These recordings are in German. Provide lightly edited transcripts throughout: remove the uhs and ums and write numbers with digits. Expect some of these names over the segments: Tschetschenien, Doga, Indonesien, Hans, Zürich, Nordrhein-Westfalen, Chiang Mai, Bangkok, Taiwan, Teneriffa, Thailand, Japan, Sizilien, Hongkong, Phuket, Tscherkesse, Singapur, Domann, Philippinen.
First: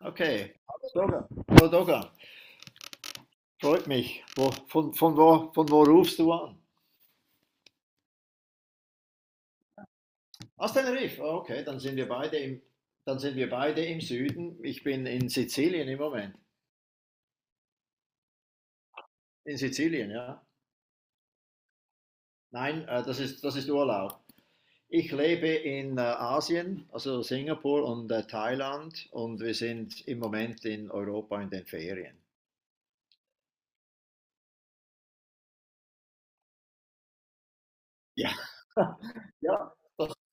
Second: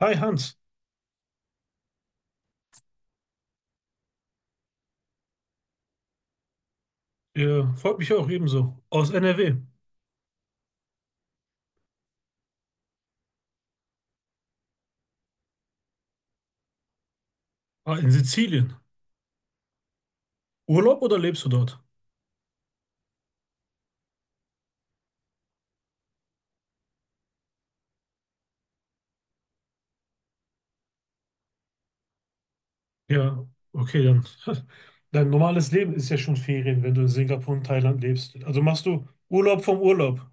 Hi Okay, Hans, Doga. Hallo Doga, freut mich. Wo, von wo rufst du an? Freut mich auch ebenso. Aus NRW. Aus Tenerife. Oh, okay, dann sind wir beide im Süden. Ich bin in Sizilien im Moment. Ah, in Sizilien. In Sizilien, ja. Urlaub oder lebst du dort? Nein, das ist Urlaub. Ich lebe in Asien, also Singapur und Thailand, und wir sind im Moment in Europa in den Ferien. Ja, okay, dann. Dein normales Leben ist ja schon Ferien, wenn du in Singapur und Thailand Ja, lebst. Also machst du Urlaub ja, vom Urlaub.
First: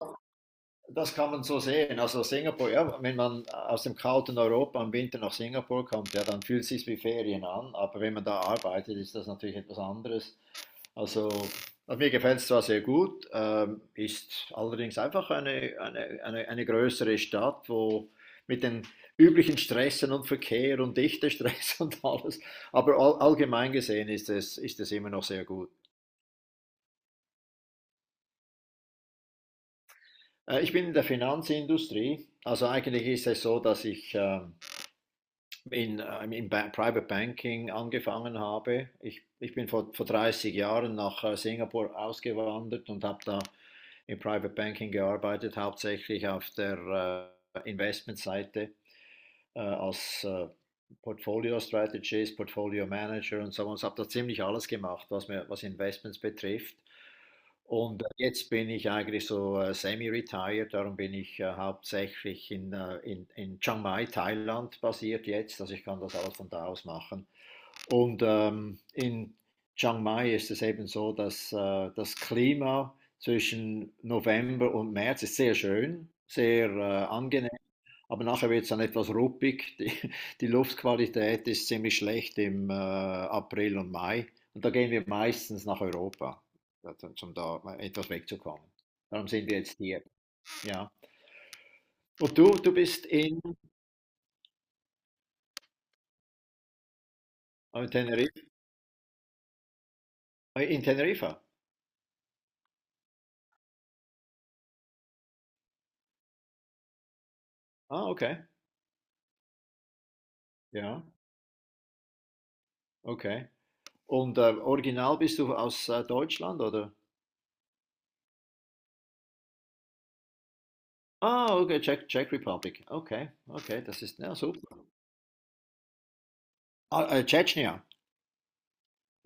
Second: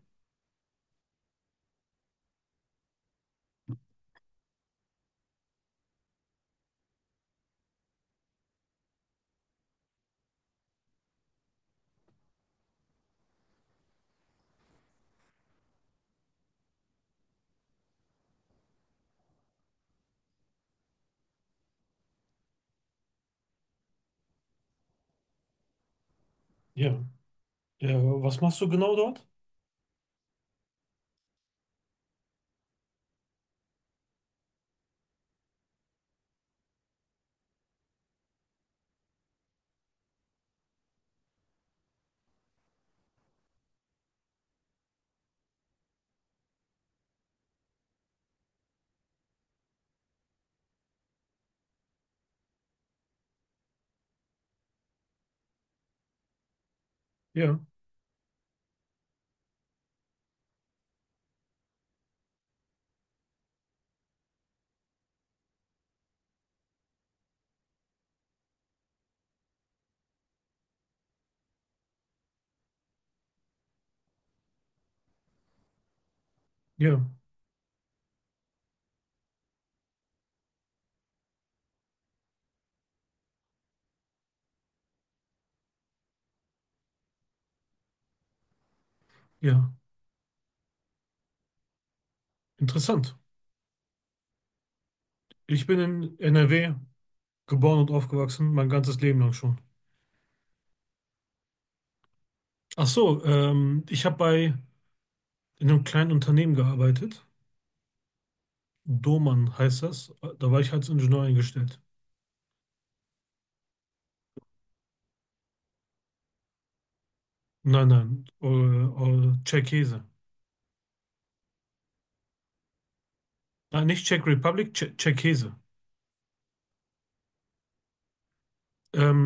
das kann man so sehen. Also Singapur, ja, wenn man aus dem kalten Europa im Winter nach Singapur kommt, ja, dann fühlt es sich wie Ferien an. Aber wenn man da arbeitet, ist das natürlich etwas anderes. Also, also mir gefällt es zwar sehr gut, ist allerdings einfach eine größere Stadt, wo mit den üblichen Stressen und Verkehr und Dichtestress und alles. Aber allgemein gesehen ist es immer noch sehr gut. Ja. Ja, was machst du genau dort? Ich bin in der Finanzindustrie. Also eigentlich ist es so, dass ich in, im ba Private Banking angefangen habe. Ich bin vor 30 Jahren nach Singapur ausgewandert und habe da im Private Banking gearbeitet, hauptsächlich auf der Investmentseite als Portfolio Strategist, Portfolio Manager und so was. Habe da ziemlich alles gemacht, was Investments betrifft. Ja, Und jetzt bin ich eigentlich so semi-retired, darum bin ich hauptsächlich in Chiang Mai, Thailand basiert jetzt, also ich kann das alles von da aus machen. Und in Chiang Mai ist es eben so, dass das Klima zwischen November und März ist sehr schön, sehr ja, angenehm. Aber nachher wird es dann etwas ruppig. Die Luftqualität ist ziemlich schlecht im April und Mai. Und da gehen wir meistens nach Europa, also, um da etwas wegzukommen. Darum sind wir ja. jetzt hier. Ja. Und du bist Interessant. in, Ich bin in NRW geboren und Teneriffa? aufgewachsen, mein ganzes Leben lang schon. In Teneriffa? Ach so, ich habe bei in einem kleinen Unternehmen gearbeitet. Ah, okay. Domann heißt das. Da war ich als Ja, Ingenieur eingestellt. okay. Und original bist du aus Deutschland, oder? Nein, Tscherkesse. Ah, okay, Czech, Czech Republic. Okay, okay, Nein, das nicht ist, Czech ja, super. Republic, Tscherkesse. Ah, Tschetschenien.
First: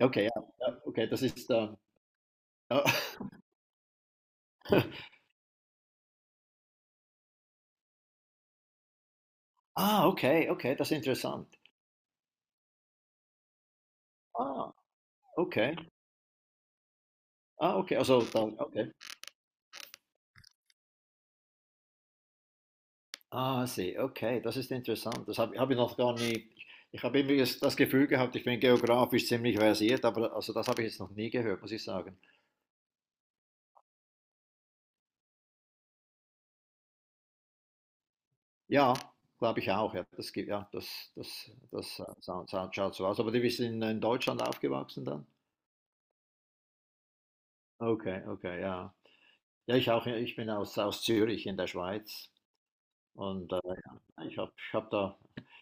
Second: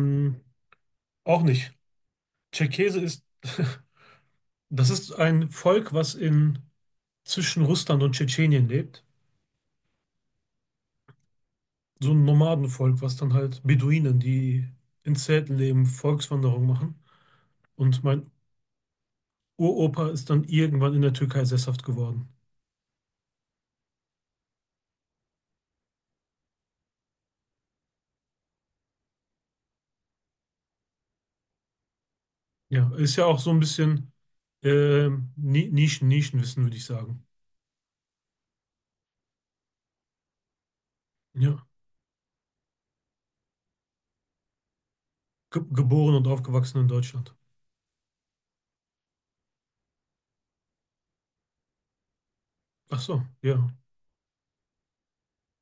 Okay, ja, ja, okay, das Auch ist, nicht. Ja. Tscherkesse ist, das ist ein Volk, was in zwischen Russland und Tschetschenien lebt. Ah, okay, okay, das ist interessant. So ein Nomadenvolk, was dann halt Beduinen, die Ah, in Zelten okay. leben, Volkswanderung machen. Ah, okay, Und also mein dann, okay. Uropa ist dann irgendwann in der Türkei sesshaft geworden. Ah, sie, okay, das ist interessant. Das habe hab ich noch gar nie. Ich habe irgendwie das Gefühl gehabt, ich bin geografisch ziemlich versiert, aber also das habe ich jetzt noch nie gehört, muss ich sagen. Ja, ist ja auch so ein bisschen Nischen, Nischenwissen, würde ich sagen. Ja, glaube ich auch. Ja, das gibt, ja, das, das, Ja, das schaut so aus. Aber die bist in Deutschland aufgewachsen dann? Ge geboren und aufgewachsen in Deutschland. Okay, okay, ja. Ja, ich auch. Ja, ich bin aus Zürich in der Schweiz. Ach so, Und ja. ja, ich hab da,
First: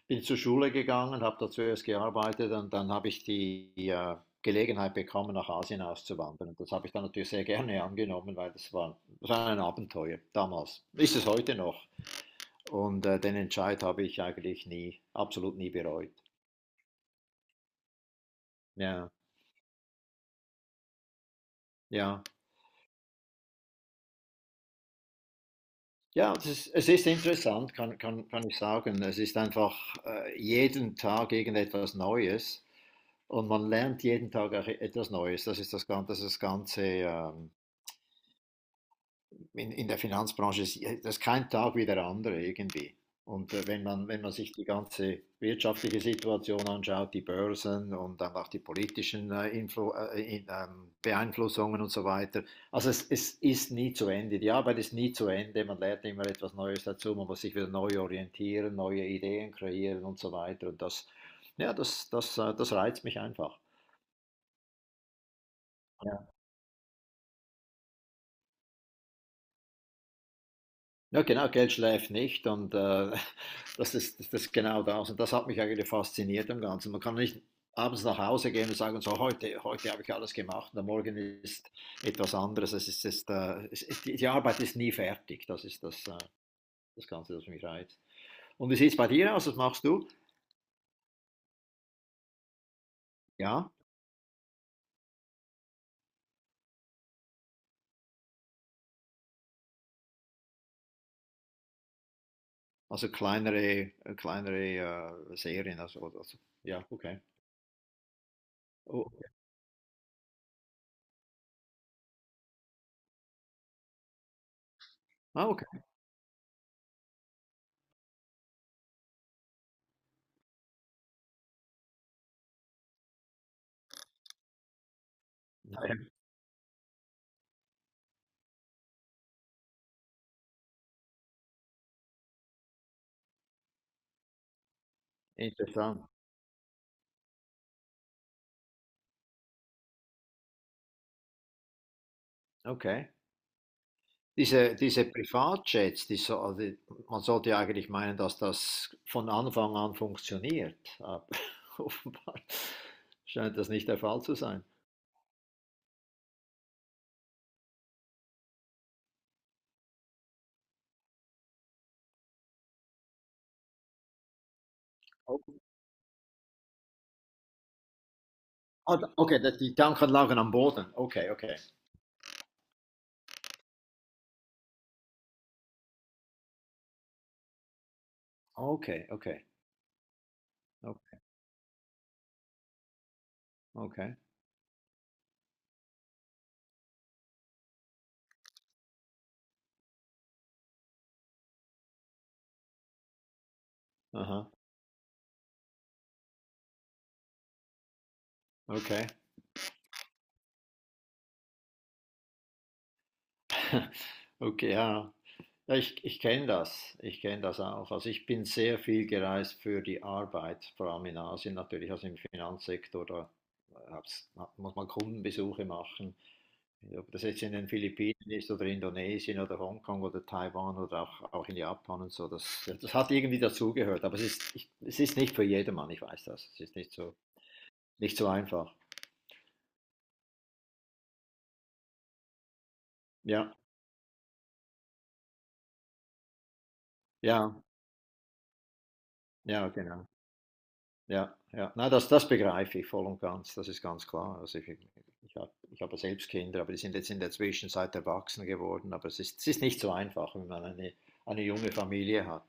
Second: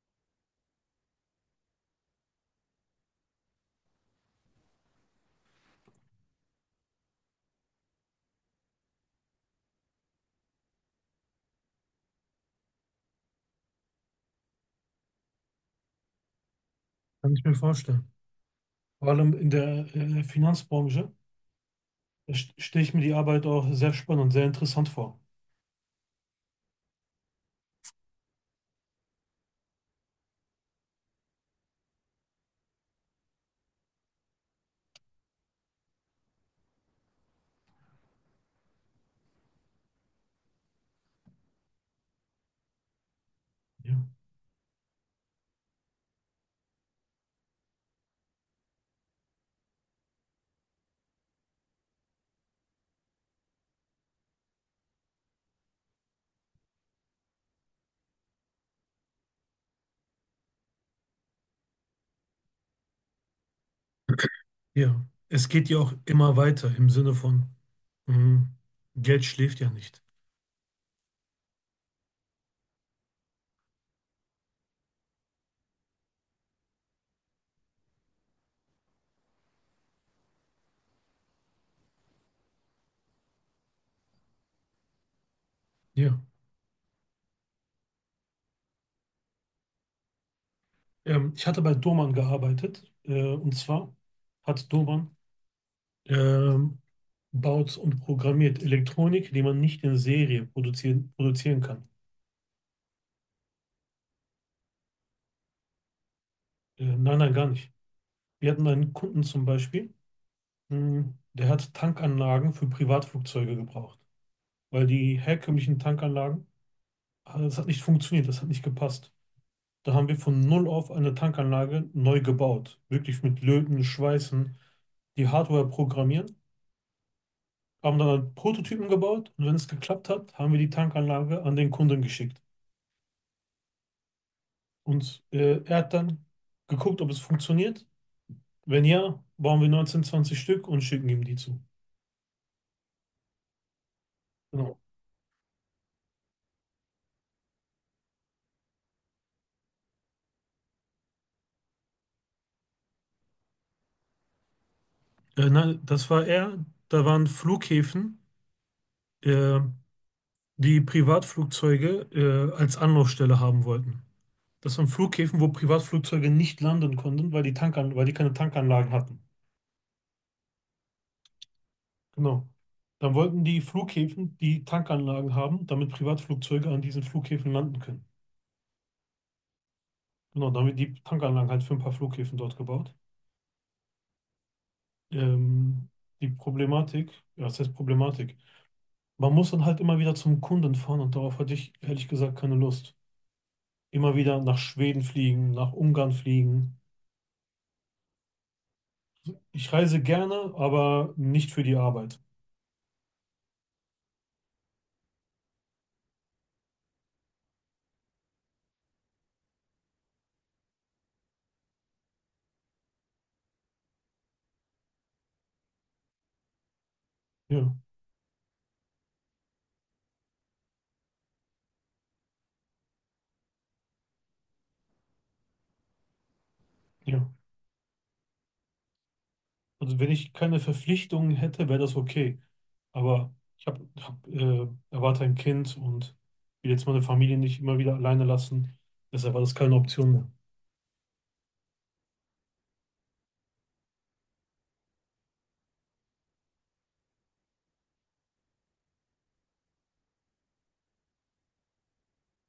bin zur Schule gegangen, habe da zuerst gearbeitet und dann habe ich die Gelegenheit bekommen, nach Asien auszuwandern. Und das habe ich dann natürlich sehr gerne angenommen, weil das war ein Abenteuer damals. Ist es heute noch. Und den Entscheid habe ich eigentlich nie, absolut nie bereut. Kann ich mir vorstellen. Vor Ja, allem in der Finanzbranche, ja. da stelle ich mir die Arbeit auch sehr spannend und sehr interessant vor. Ja, das ist, es ist interessant, kann ich sagen. Es ist einfach jeden Tag irgendetwas Neues. Und man lernt jeden Tag auch etwas Neues. Ist das Ganze in der Finanzbranche, das ist kein Tag wie der andere irgendwie. Und wenn Ja. man, wenn man sich die ganze wirtschaftliche Situation anschaut, die Börsen und dann auch die politischen Beeinflussungen und so weiter, also es ist nie zu Ende. Die Arbeit ist nie zu Ende. Man lernt immer etwas Neues dazu. Man muss sich wieder neu orientieren, neue Ideen kreieren und so weiter. Und das, ja, das reizt mich einfach. Ja. Es geht ja auch immer weiter im Sinne von, mhm, Geld schläft ja nicht. Ja, genau, Geld schläft nicht und das ist genau das. Und das hat mich eigentlich fasziniert am Ganzen. Man kann nicht abends nach Hause gehen und sagen, so heute habe ich alles gemacht und am Morgen ist etwas anderes. Die die Arbeit ist nie fertig. Ja. Das Ganze, das mich reizt. Und wie sieht es bei dir aus? Was machst du? Ich hatte bei Doman gearbeitet, und Ja, zwar hat Doman, ähm, baut und programmiert Elektronik, die man nicht in Serie produzieren kann. also kleinere, kleinere Serien. Ja, Nein, okay. nein, gar nicht. Wir hatten einen Oh, Kunden zum Beispiel. Hm. Der hat Tankanlagen für Privatflugzeuge gebraucht, weil die ah, herkömmlichen okay. Tankanlagen, ah, das hat nicht funktioniert, das hat nicht gepasst. Da haben wir von null auf eine Tankanlage neu gebaut, wirklich mit Löten, Schweißen, die Hardware Ja, ja. programmieren, haben dann Prototypen gebaut, und wenn es geklappt hat, haben wir die Tankanlage an den Kunden geschickt. Und er hat Interessant. dann geguckt, ob es funktioniert. Wenn ja, bauen wir 19, 20 Stück und schicken ihm die zu. Okay. Genau. Diese Privatjets, die so, also man sollte ja eigentlich meinen, dass das von Anfang an funktioniert, aber offenbar scheint das nicht der Fall zu sein. Nein, das war er. Da waren Flughäfen, äh, die Privatflugzeuge als Anlaufstelle haben wollten. Das waren Flughäfen, Oh, wo Privatflugzeuge nicht landen konnten, weil die Tankan weil die keine Tankanlagen ah, hatten. okay, die Tanken lagen am Boden. Okay, okay. Genau. Dann wollten die Flughäfen die Tankanlagen haben, damit Privatflugzeuge an diesen Flughäfen landen können. Okay, okay. Genau, damit die o- Tankanlagen halt für ein paar Flughäfen dort gebaut. Okay. Ähm, Die Problematik, ja, was heißt Problematik? Man muss dann halt immer wieder zum Kunden fahren, und darauf hatte ich ehrlich gesagt keine Lust. Immer wieder Aha. nach Schweden fliegen, nach Ungarn fliegen. Okay. Ich reise gerne, aber nicht für die Arbeit. Okay, ja. Ja, ich kenne das. Ich kenne das auch. Also ich bin sehr viel gereist für die Arbeit, vor allem in Asien natürlich, also im Finanzsektor. Da äh, hab's, muss man Kundenbesuche machen. Ob das jetzt in den Ja, Philippinen ist oder Indonesien oder Hongkong oder Taiwan oder auch in Japan und so, das hat irgendwie dazugehört. Aber es ist nicht für jedermann, ich weiß das. Es ist nicht so, ja. nicht so einfach. Also wenn ich keine Verpflichtungen hätte, wäre das okay. Aber Ja, ich erwarte ein Kind und will jetzt meine Familie ja, nicht immer wieder alleine lassen. Deshalb war das ja, keine genau. Option mehr. Ja, ja. Na, das begreife ich voll und ganz, das ist ganz klar. Also ich, ich habe selbst Kinder, aber die sind jetzt in der Zwischenzeit erwachsen geworden. Aber es ist nicht so einfach, wenn man eine junge Familie hat.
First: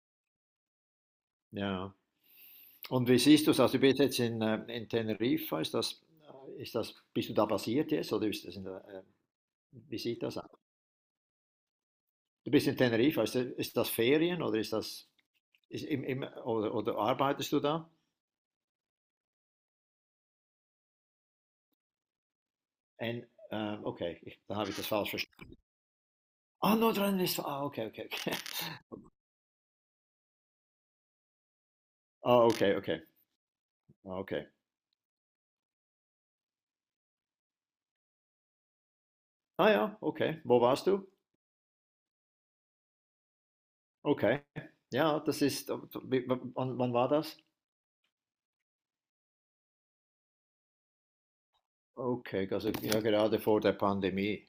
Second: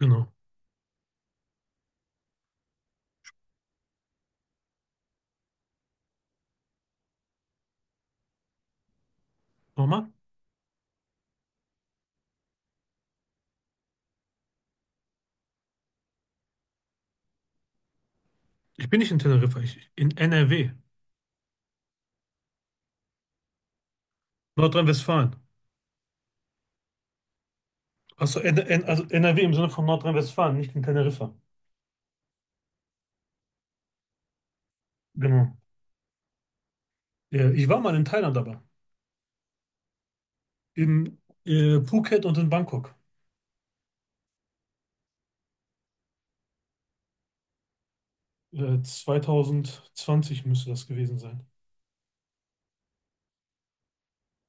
Genau. Ja. Und wie siehst du es? Also du bist jetzt in Teneriffa, ist das, bist du da basiert jetzt oder ist das in der, wie Nochmal. sieht das aus? Du bist in Teneriffa, ist das Ferien oder ist das ist im, im, oder arbeitest du da? Ich bin nicht in Teneriffa, ich in NRW, Okay, ich, dann habe ich das falsch Nordrhein-Westfalen. verstanden. Ah, Nordrhein-Westfalen, ah, okay, okay, okay. Also, N N also NRW im Sinne von Nordrhein-Westfalen, nicht in Teneriffa. Ah, okay, okay. Ah, okay. Genau. Ja, ich war mal in Thailand aber. Ah ja, okay. Wo warst du? In Phuket und in Bangkok. Okay. Ja, das ist, wann war das? 2020 müsste das gewesen sein. Okay, also ja, gerade vor der Pandemie,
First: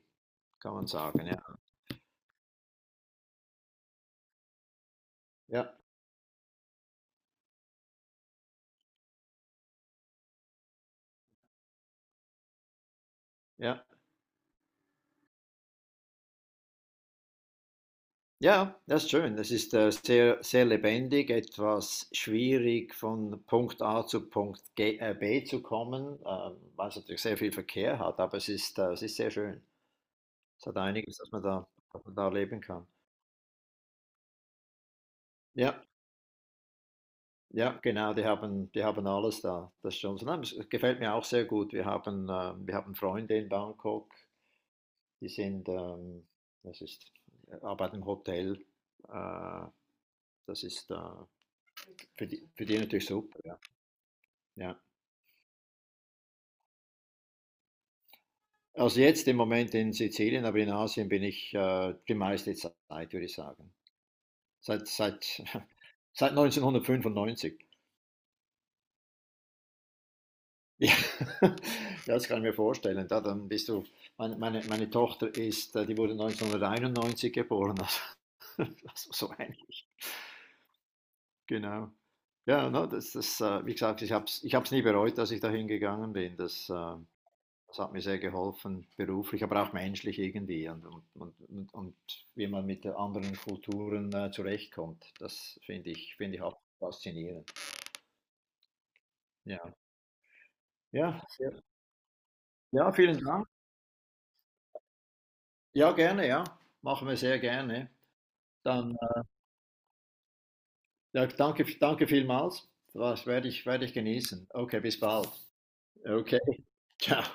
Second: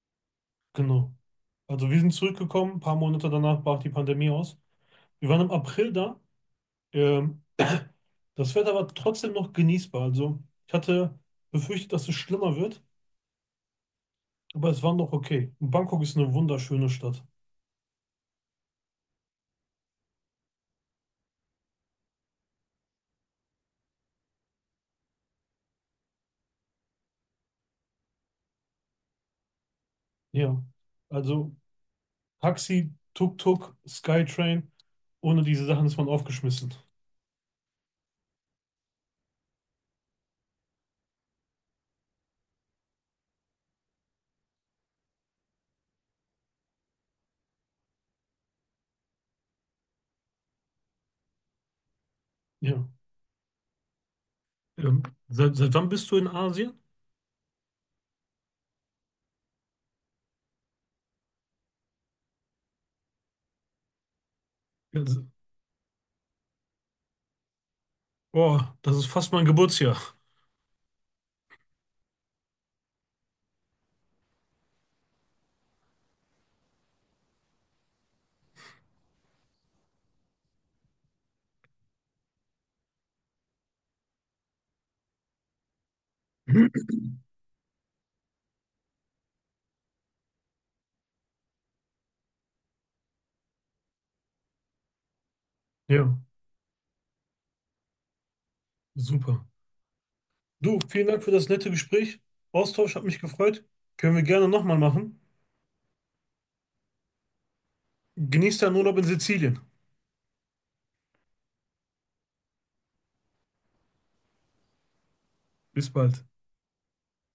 kann man Genau. sagen, ja. Also wir sind zurückgekommen, ein paar Monate danach brach die Pandemie aus. Wir waren im Ja, April da. Ähm, Das Wetter war trotzdem noch genießbar. Also ich hatte befürchtet, dass es schlimmer wird, ja. aber es war noch okay. Und Bangkok ist eine wunderschöne Stadt. Ja, das ist schön. Das ist sehr, sehr lebendig, etwas schwierig von Punkt A zu B zu kommen, weil es natürlich sehr viel Verkehr hat, aber es ist sehr schön. Ja. Es hat einiges, Also dass man da leben kann. Taxi, Tuk-Tuk, Skytrain, ohne diese Ja. Sachen ist man aufgeschmissen. Ja, genau, die haben alles da. Das ist schon so. Nein, es gefällt mir auch sehr gut. Wir haben Freunde in Bangkok, die sind, das ist, arbeiten im Hotel. Äh, das ist Für die, für die Ja. natürlich super. Ja. Ja. Ähm, seit wann bist du in Asien? Also jetzt im Moment in Sizilien, aber in Asien bin ich die meiste Zeit, würde ich sagen. Seit, Ja, seit, seit 1995. boah, das ist fast mein Geburtsjahr. Ja, das kann ich mir vorstellen. Da, dann bist du, meine Tochter ist, die wurde 1991 geboren, also, also so ähnlich, genau. Ja, no, wie gesagt, ich habe es ich hab's nie bereut, dass ich dahin gegangen bin. Das hat mir sehr geholfen, beruflich, aber auch menschlich irgendwie und wie man mit anderen Kulturen zurechtkommt. Ja. Finde ich auch faszinierend. Super. Ja, Du, vielen ja, Dank für das sehr- nette Gespräch. ja, Austausch hat mich vielen Dank. gefreut. Können wir gerne nochmal machen. Ja, gerne, ja, machen wir sehr gerne. Genießt deinen Dann Urlaub in Sizilien. ja, danke, danke vielmals. Werde ich genießen. Okay, bis bald. Bis bald. Okay, ciao.